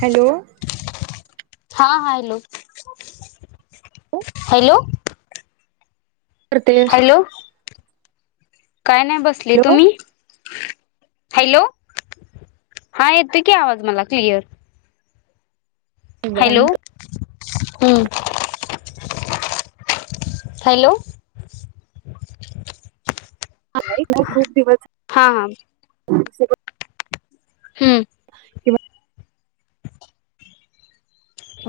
Hello? हा hello. Hello! करतेस hello काय नाई, बसले. हॅलो तुम्ही? हॅलो! हा येतोय की आवाज मला क्लिअर. हॅलो निवांत हम्म. हॅलो? नाही गं. खूप दिवस हा हा [unintelligible] हूं!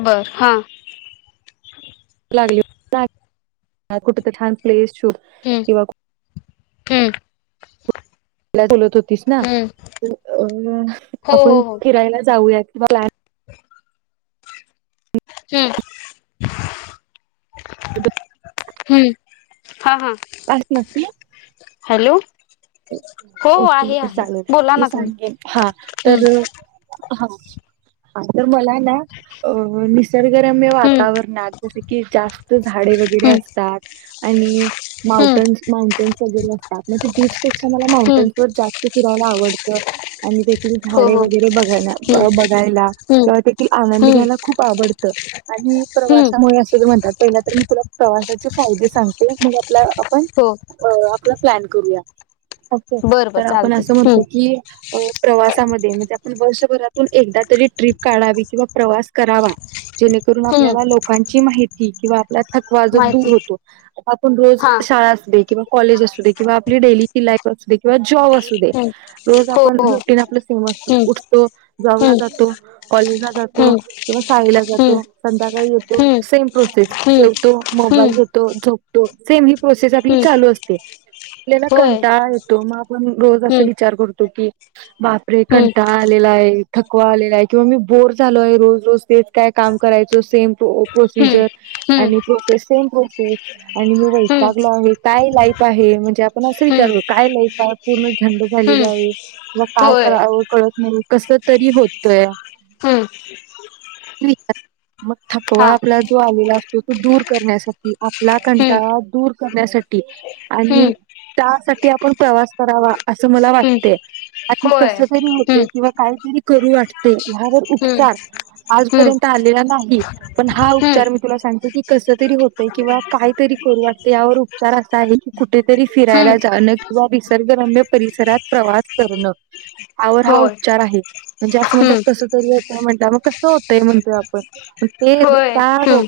बरं हा! लागली कुठ तर छान प्लेस शूट किंवा [unintelligible] हूं! लई बोलत होतीस ना तर अ हो हो आपण हो फिरायला जाऊयात बला हूं! हूं! हां हां आज हॅलो. हो हो ओकेे, आहे ओके आहे चालेल बोला मी ना तुम्ही सांगेन हा हम्म तर हा तर मला ना अ निसर्गरम्य हम्म वातावरणात जसे की जास्त झाडे वगैरे हम्म असतात आणि हम्म माउंटेन माउंटन्स वगैरे असतात, म्हणजे बीचपेक्षा मला हम्म माउंटन्स वर जास्त फिरायला ला आवडतं आणि ते हो झाडे हो वगैरे बघायला, हम्म बघायला, हम्म तेव्हा तेथील आनंद हम्म घ्यायला खूप आवडतं मी हम्म प्रवासामुळे असंच म्हणतात, पहिला तर मी तुला प्रवासाचे फायदे सांगते, मग आपला, आपण, हो आपला प्लॅन करूया अच्छा बर बर तर आपण चालते असं हम्म म्हणतो की अ प्रवासामध्ये म्हणजे आपण वर्षभरातून एकदा तरी ट्रिप काढावी किंवा प्रवास करावा जेणेकरून हम्म आपल्याला लोकांची माहिती किंवा आपल्या थकवा जो दूर माहिती होतो, आपण रोज हा शाळा असूदे, किंवा कॉलेज असू दे, किंवा आपली डेली लाईफ असूदे, किंवा जॉब असु दे, हम्म रोज हो आपण हो रुटीन आपलं सेम असतं, हम्म उठतो जॉबला हम्म जातो, कॉलेजला जातो हम्म किंवा शाळेला हम्म जातो, संध्याकाळी येतो हम्म सेम प्रोसेस हम्म जेवतो मग हम्म मोबाईल घेतो झोपतो, सेम ही प्रोसेस आपली हम्म चालू असते, आपल्याला कं होय टाळा येतो, मग आपण रोज असं हम्म विचार करतो की बापरे हम्म कंटाळा आलेला आहे. थकवा आलेला आहे, किंवा मी बोर झालो आहे, रोज, रोज तेच काय काम करायचं सेम हम्म प्रोसिजर हम्म आणि प्रोसेस सेम प्रोसेस, आणि मी हम्म वैतागलो आहे काय लाईफ आहे, म्हणजे आपण असं हम्म विचार कर काय लाईफ आहे, पूर्ण झंड झालेली हम्म आहे किंवा काय होय करावं कळत नाही कसं तरी होतंया हम्म नाही का मग थकवा हा आपला जो आलेला अस तो तो दूर करण्यासाठी आपला हम्म कंटाळा दूर करण्यासाठी आणि हम्म त्यासाठी आपण प्रवास करावा, असं मला हम्म वाटतय. असं होय कसं तरी हम्म होतंय, किंवा कायतरी करू वाटतंय ह्यावर हम्म उपचार हम्म आजपर्यंत आलेला नाही. पण हा हम्म उपचार मी तुला सांगते की, कसं तरी होतय किंवा काय तरी करू वाटतेय, यावर उपचार असा आहे की, कुठेतरी हम्म फिरायला जाणं किंवा निसर्गरम्य परिसरात प्रवास करणं. आवर हा होय उपचार आहे. म्हणजे असं म्हणतात हम्म कसं तरी होतंय म्हणल्याव मग, कसं होतंय म्हणतोय आपण? [unintelligible] होय हम्म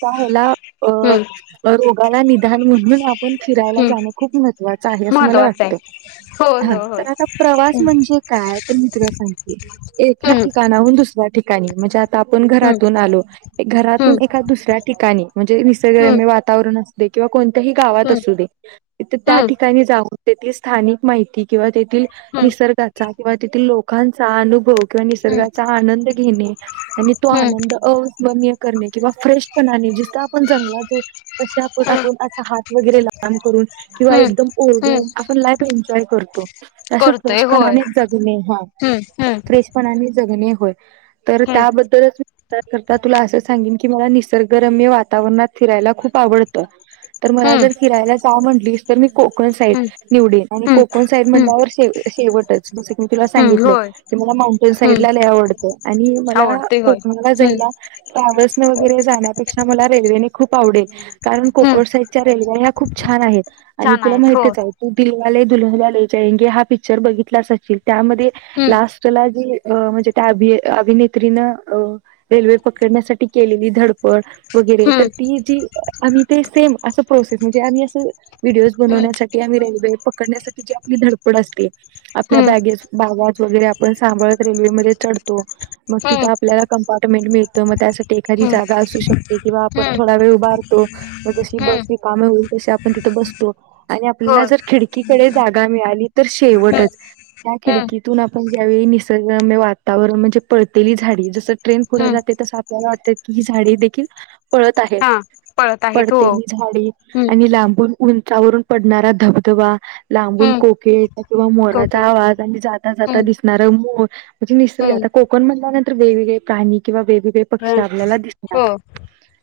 त्या हेला अ हम्म रोगाला निदान म्हणून आपण फिरायला हम्म जाणं खूप मह त्वाच आहे असं मला महत्वाचं आहे वाटतं. होय हा होय होय तर आता प्रवास म्हणजे काय? तर मी तुला सांगते, एका हम्म ठिकाणाहून दुसऱ्या ठिक काणी म ज्यात आपण घरातून आलो, हम्म घरातून हम्म एका दुसऱ्या ठिकाणी म्हणजे हम्म निसर्गम्य वातावरण अस सू दे, किंवा कोणत्याही गावात हम्म आसू दे तिथं हम्म त्या हम्म ठिकाणी जाऊन तेथे स्थानिक माहिती किंवा ते थील हम्म निसर्गाचा किंवा तेथील लोकांचा अनुभव किंवा निसर्गाचा आनंद घेणे, आणि तो हम्म आनंद अविस्मरणीय करणे. किंवा फ्रेश पणाने, जिथं आपण जंगलात जाऊ तसे आपण हम्म आपुण अस हात वगैरे लांब करून किंवा हम्म एकदम हम्म ओरडून आपण लाईफ एन्जॉय करतो. तं करतोय होय फ्रेशपणाने जगणे, हा हम्म हम्म फ्रेशपणाने जगणे होय. तर हम्म त्याबद्दलच त्याकरता तुला असं सांगेन की मला निसर्गरम्य वातावरणात फिरायला खूप आवडतं. तर मला हम्म जर फिरायला जा म्हटलीस तर मी कोकण साईड हम्म निवडेन आणि हम्म कोकण साईड हम्म म्हटल्यावर शेव शेवटचं. मी तुला हम्म सांगितलं होय की मला माउंटेन हम्म साईडला लय आवडतं, आणि मला आवडते होय कोकणाला हम्म जायला ट्रॅव्हल्स न वगैरे जाण्यापेक्षा मला रेल्वेने खूप आवडेल, कारण हम्म कोकण साईडच्या रेल्व्या ह्या खूप छान आहेत. आणि छान तुला आहेत हो माहितच हाय तू दिलवाले दुल्हनिया ले जायंगे हा पिक्चर बघितलाच असशील. त्यामध्ये हम्म लास्टला जे अ म्हणजे त्या अभि अभिनेत्रीनं अ रेल्वे पकडण्यासाठी केलेली धडपड वगैरे हम्म तर ती जी आम्ही ते सेम असं प्रोसेस म्हणजे आम्ही असं व्हिडओज हम्म बनवण्यासाठी आणि रेल्वे पकडण्यासाठी जी आपली धडपड असते आपल्या हम्म बॅग वगैरे आपण सांभाळत रेल्वेमध्ये चढतो. मग हम्म तिथं आपल्याला कंपार्टमेंट मिळतं, मग त्यासाठी एखादी हम्म जागा असू शक ते किंवा आपण हम्म थोडा वेळ उभारतो मग जशी हम्म बस रिकामी होईल तशी आपण तिथं बस तो. आणि आपल्याला होय जर खिडकीकडे जागा मिळाली तर हम्म शेवटच त्या हम्म खिडकीतून आप म ज्यावेळी निसर्गरम्य वातावरण म्हणजे पळतेली झाडी जसं ट्रेन पुढे हम्म जाते तसं आपल्याला वाटतंय की झाडे देखील पळत आहेत, हा पळत आहेत हो पडतेली झाडे हम्म आणि लांबून उंचावरून पडणारा धबधबा लांबून हम्म कोके ळ किंवा मोराचा कोकिल आवाज आणि जाता जाता हम्म दिसणारं मोर म्हणजे निसर्ग हम्म आता कोकण म्हणल्या तर वेगवेगळे प्राणी किंवा वेगवेगळे पक्षी आपल्याला दिसणार. हो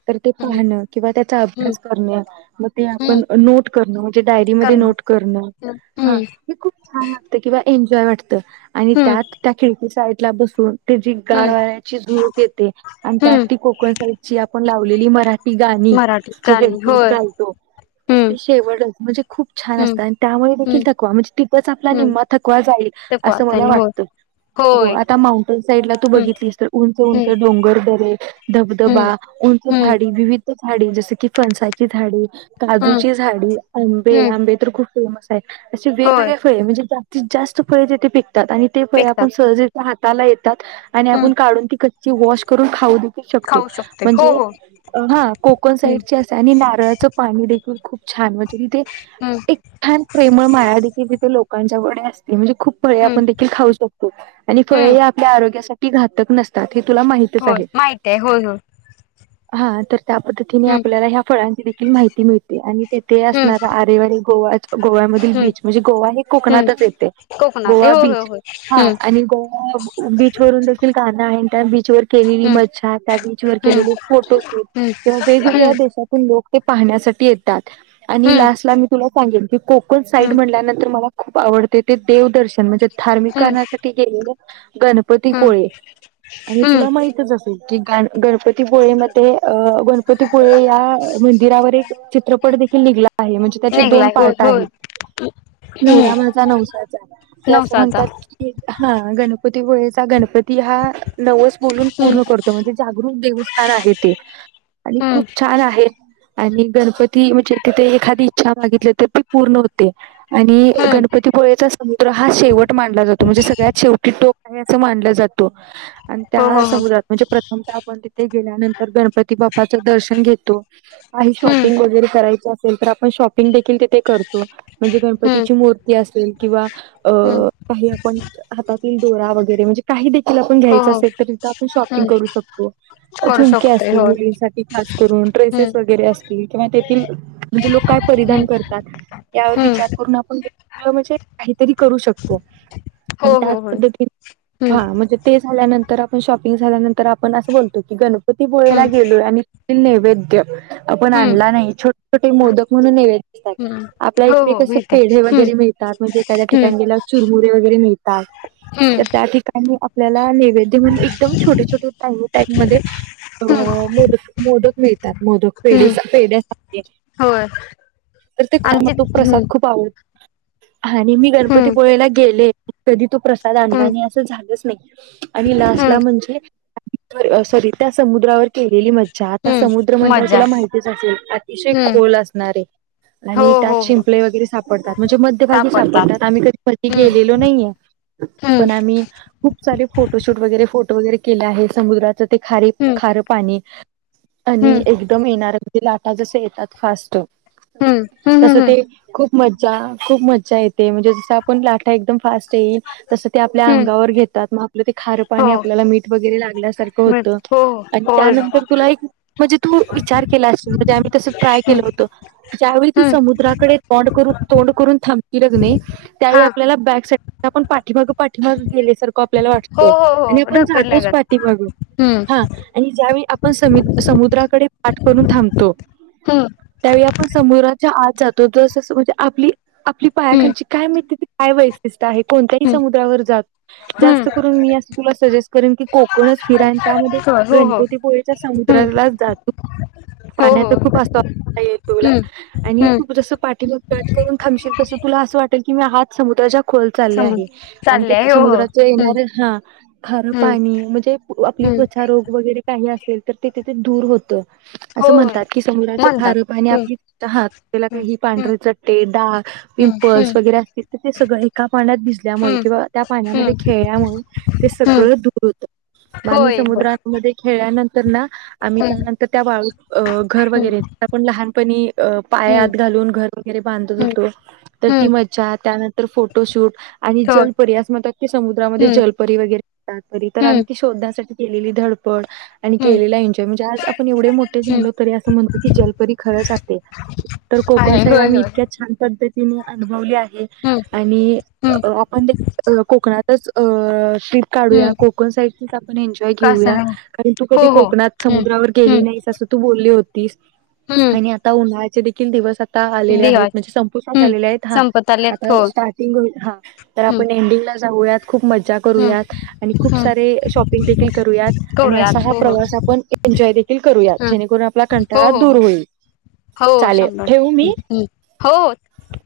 तर ते हम्म पाहणं किंवा त्याचा हम्म अभ्यास करणं म ते हम्म आपण नोट करण. म्हणजे डायरी मध्ये कर्ण नोट करणं हम्म हा हम्म हे खूप छान वाटतं किंवा एन्जॉय वाटतं त आणि त्यात त्या खिडकी साईड ला बसून, ते जी गार हम्म वाऱ्याची झुळूक येते आणि त्यात हम्म ती कोकण साइडची आपण लावलेली मरा टी गाणी. मराठी जे गाणी हेडफोन्स होय घालतो. हम्म ते शेवटच म्हणजे खूप छान हम्म असतं, आणि त्यामुळे देखील हम्म थकवा म्हणजे तिथंच आपला निम्मा थकवा जाईल. थकवा असं मला होय. वाटतं. हो होय आता माउंटन साईड ला तू हम्म बघितलीस तर उंच हम्म उंच डोंगरदरे, हम्म धबधबा उंच हम्म झाडी विविध झाडे जसं की फणसाची झाडे, हम्म काजूची झाडे, आंबे हम्म आंबे तर खूप फेमस असे होय वेगवेगळे फळे म्हणजे जास्तीत जास्त फळे तिथे पिकतात आणि ते फळे आपण विकतात सहज हात ला येतात आणि हम्म आपण काढून ती कच्ची वॉश करून खाऊ. खाऊ शकते हो म्हणजे हो हा कोकन हम्म साईड अस आणि नारळा दे खूप छान म्हणज तिथे हम्म एक छान प्रेमळ माया देखील तिथे लोक लच्या व असते म्हणजे खूप फळे हम्म आपण देखील खाऊ शकतो आणि हम्म फळे आपल्या आरोग्यासाठी घातक नसतात हे तुला माहितच होय आहे. माहित आहे होय होय हा तर त्या पद्धतीने हम्म आपल्याला ह्या फळांची देखील माहिती मिळते आणि तेिथे हम्म असणारा आरेवाडी गोवा गोव्यामधील हम्म बीच म्हणजे गोवा हे हम्म कोकणातच येते. कोकणात आहे गोवा होय होय बीच होय हा हम्म आणि गोवा बीच वून देखील गाणं त्या बीच व के मज्छा त्या बीच व हम्म केलेले फोटोशूट हम्म किं वेगवेगळ्या हम्म देशातून लोक ते पाहण्यासाठी येतात आणि हम्म लास्ट ला मी तुला सांगेन की कोकण हम्म साईड हम्म म्हणल्यानंतर मला खूप आवडते ते देवदर्शन म्हणजे धार्मिक हम्म कारण्यासाठी गेलेले. गणपती हम्म पोळे आणि हम्म तुला माहितच असेल. कि गण गणपतीपुळे मध्ये अ गणपतीपुळे या म्हण. चित्रपट दे निघला आहे म्हणे त्याचे दोन निघलाय होय पार्ट आहे. होय हम्म नवरा माझा नवसाचा क असं नवसाचा म्हणतात की हा गणपती पुळेचा गणपती ती हा नवस बोलून हम्म पूर्ण करतो म्हणजे जागरूक देवस्थान आहे ते आणि हम्म खूप छान आहे. आणि गणपती म्हणजे तिथे एखादी इच्छा मागितली तर ती पूर्ण होते. आणि हम्म गणपतीपोळेचा समुद्र हा शेवट मानला जातो म्हणजे सगळ्यात शेवटी टोक आहे असं मानला जा तो आणि हो त्या हो हो समुद्रात प्रथमतः आपण तिथे गेल्यानंतर गणपती बा्पाच दर्शन घेतो काही हम्म शॉपिंग वगैरे करायच असे ल तर आपण शॉपिंग देखील तिथे करतो म्हणजे हम्म गणपतीची मूर्ती असेल किंवा अ हम्म काही आपण हातातील दोरा वगैरे म्हणजे काही देखील ण हो घ्यायच हो असेल तर तिथ आपण शॉपिंग हम्म करू शकतो करू झुमके शकतोय असतील होय मुलींसाठी खास करून ड्रेसेस हम्म वगैरे आसतील किंव्हा तेथील म्हणजे लोक काय परिधान हम्म करतात यावर विचार हम्म करून आपन म्हणजे काहीतरी करू शकतो. आणि हो त्याच हो होय पद्धतीने हम्म हा म्हणजे ते झाल्यानंत तर आपण शॉपिंग झाल्यानंतर आपण असं बोलतो की गणपती पोळेला हम्म गेलोय आणि तेथील नैवेद्य आपण आणला हम्म नाही छोटे टे मोदक म्हणून नेवेत हम्म [unintelligible] आपल्या हो इकडे हो कस माहित पेढे आहे हम्म वगैरे मि ळतात म्हणजे एखाद्या हम्म ठिकाणी गेल्यावर चिरमुरे वगैरे मिळतात हम्म तर त्या ठिकाणी आ पला नेवैद्य म्हणून एकदम छोटे छोटे [unintelligible] टाईप मध्ये हम्म मोदक मोदक मिळतात मो हम्म पेढेसा पेढे असतात ते होय तर ते खूप म आमची तो प्रसाद हम्म खूप आवड आणि मी गणपती हम्म पोळेला गेले कधी तो प्रसाद आणला हम्म नाही असं झालंच नाही. आणि लास्टला हम्म म्हणजे सॉरी त्या समुद्रावर केलेली मजा च्या आता समुद्र हम्म म्हंटल्यावर मजा तीला माहितीच असेल अतिशय हम्म खोल असणारे हो आणि त्यात हो हो शिंपले वगैरे सापडतात म्हणजे मध्यभागी सापडतात आम्ही कधी कधी हम्म गेलेलो नाहीये. हम्म पण आम्ही खूप सारे फोटोशूट वगैरे फो टो वगैरे केल आहे समुद्राच ते खारे हम्म खार पाणी आणि हम्म एक कारण ते लाटा जसं येतात फास्ट हम्म हम्म तसं हम्म हम्म ते खूप मज्जा खूप मज्जा येते म्हणजे जस आपण लाटा एकदम फास्ट येईल तसं ते आपल्या हम्म अंगावर घेतात मग आपलं ते खारं हो पाणी आपल्याला मीठ वगैरे लागल्यासारखं होतं. मिळते हो आणि हो त्यानंतर हम्म तुला एक म्हणजे तू विचार केला आशिल त ते आम्ही तसं ट्राय केलं होत ज्यावेळी तू हम्म समुद्राकडे तोड करून तोंड कर थांबतील कणी त्यावेळी हा आपल्याला बॅक साईटन आपण पाठीमाग पाठीमाग गेल्यासारखं आपल्याला हो वाटतं हो हो आणि आपण ढकल जातोच लागत पाठीमाग. हम्म हा आणि ज्यावेळी आपण समु समुद्राकडे पाठ करून थांबतो हम्म त्यावेळी आपण समुद्राच्या आत जातो तस तस म्हणजे आपली आपली हम्म पायाखालची काय माहीती ती काय [unintelligible] जात आहे. कोणत्याही हम्म समुद्रावर जा जास्त हम्म करून मी आस तुला सजेस्ट करेन की कोकणचं फिर आणि त्या मध्ये हो हो गणपतीपुळेच्या हम्म समुद्राला जा तू हो हो पाण्याचा खूप असतो [inaudible] येईल तुला हम्म आणि हम्म तू जस पाठीमागे पाठ करून थांबशील तस तुला असं वाट टेल कि मी हात समुद्राच्या खोल चाले समज आहे आणि ते चालले हो हो समुद्राचे हम्म येणार हा खारं हम्म पाणी म्हणजे पू आपली हम्म त्वचारोग वगैरे काही असेल तर ते तिथे दूर होत. आसं होय म्हणतात की समुद्राच म्हणतात खार पाणी हम्म आपली फक्त हात ज्याला काही हम्म पांढरे चट्टे, डाग हम्म हम्म पिंपल्स वगैरे असतील तर ते सगळं एका पाण्यात भिजल्यामुळे हम्म किंवा त्या पाण्यामध्ये हम्म खेळल्यामुळे ते हम्म सगळं दूर होतं. मग आम्ही होय होय समुद्रामध्ये खेळल्यानंतर ना आम्ही हम्म त्यान त्या वाळूत अ घर वगैरे आपण लहानपणी अ हम्म पायात घालून घर वगैरे बांधत हम्म होतो. तर हम्म ती हम्म मज्जा त्यानंतर फोटोशूट आणि होय जलपरी अस म्हणतात कि समुद्रामध्ये हम्म जलपरी वगैरे असतात परी तर हम्म आम्ही शोधण्यासाठी केलेली धडपड आणि हम्म केलेला एन्जॉय म्हणजे आज आ एवढे मोठे हम्म झालो तरी अस म्हणतो कि जलपरी खरंच असते तर कोकण आहे साईड होय आम्ही होय इतक्या छान पद्ध तीने अनुभवल आहे हम्म आणि हम्म अ आपण जे कोकणातचं अ ट्रिप काढूया हम्म कोकण साईडचीच आपण एन्जॉय घेऊया कासना कारण तू हो कधी हो कोकणात हम्म समुद्रावर गेली हम्म नाहीस अस तू बोली होतीस. आणि हम्म आता उन्हाळ्याचे देखील दिवस ता आलेले आहेत, देवाच म्हणजे संपुष्टात हम्म आलेले आहेत. हा संपत आल्यात आत्ता हो स्टार्टींग हा, तर हम्म आपण एंडिंगला जाऊयात खूप मज्जा हम्म करूयात, आणि खूप हम्म सारी शॉपिंग देखील करूयात, आणि असा करूयात हा हो हो प्रवास आपण एन्जॉय देखील करूयात. हम्म जेणेकरून आपला हो कंटाळा हो दूर हो होईल. हो चालेल शंभर ठेवू मी टक्के, हो.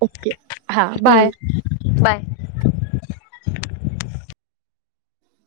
ओके हा बाय. हम्म, बाय.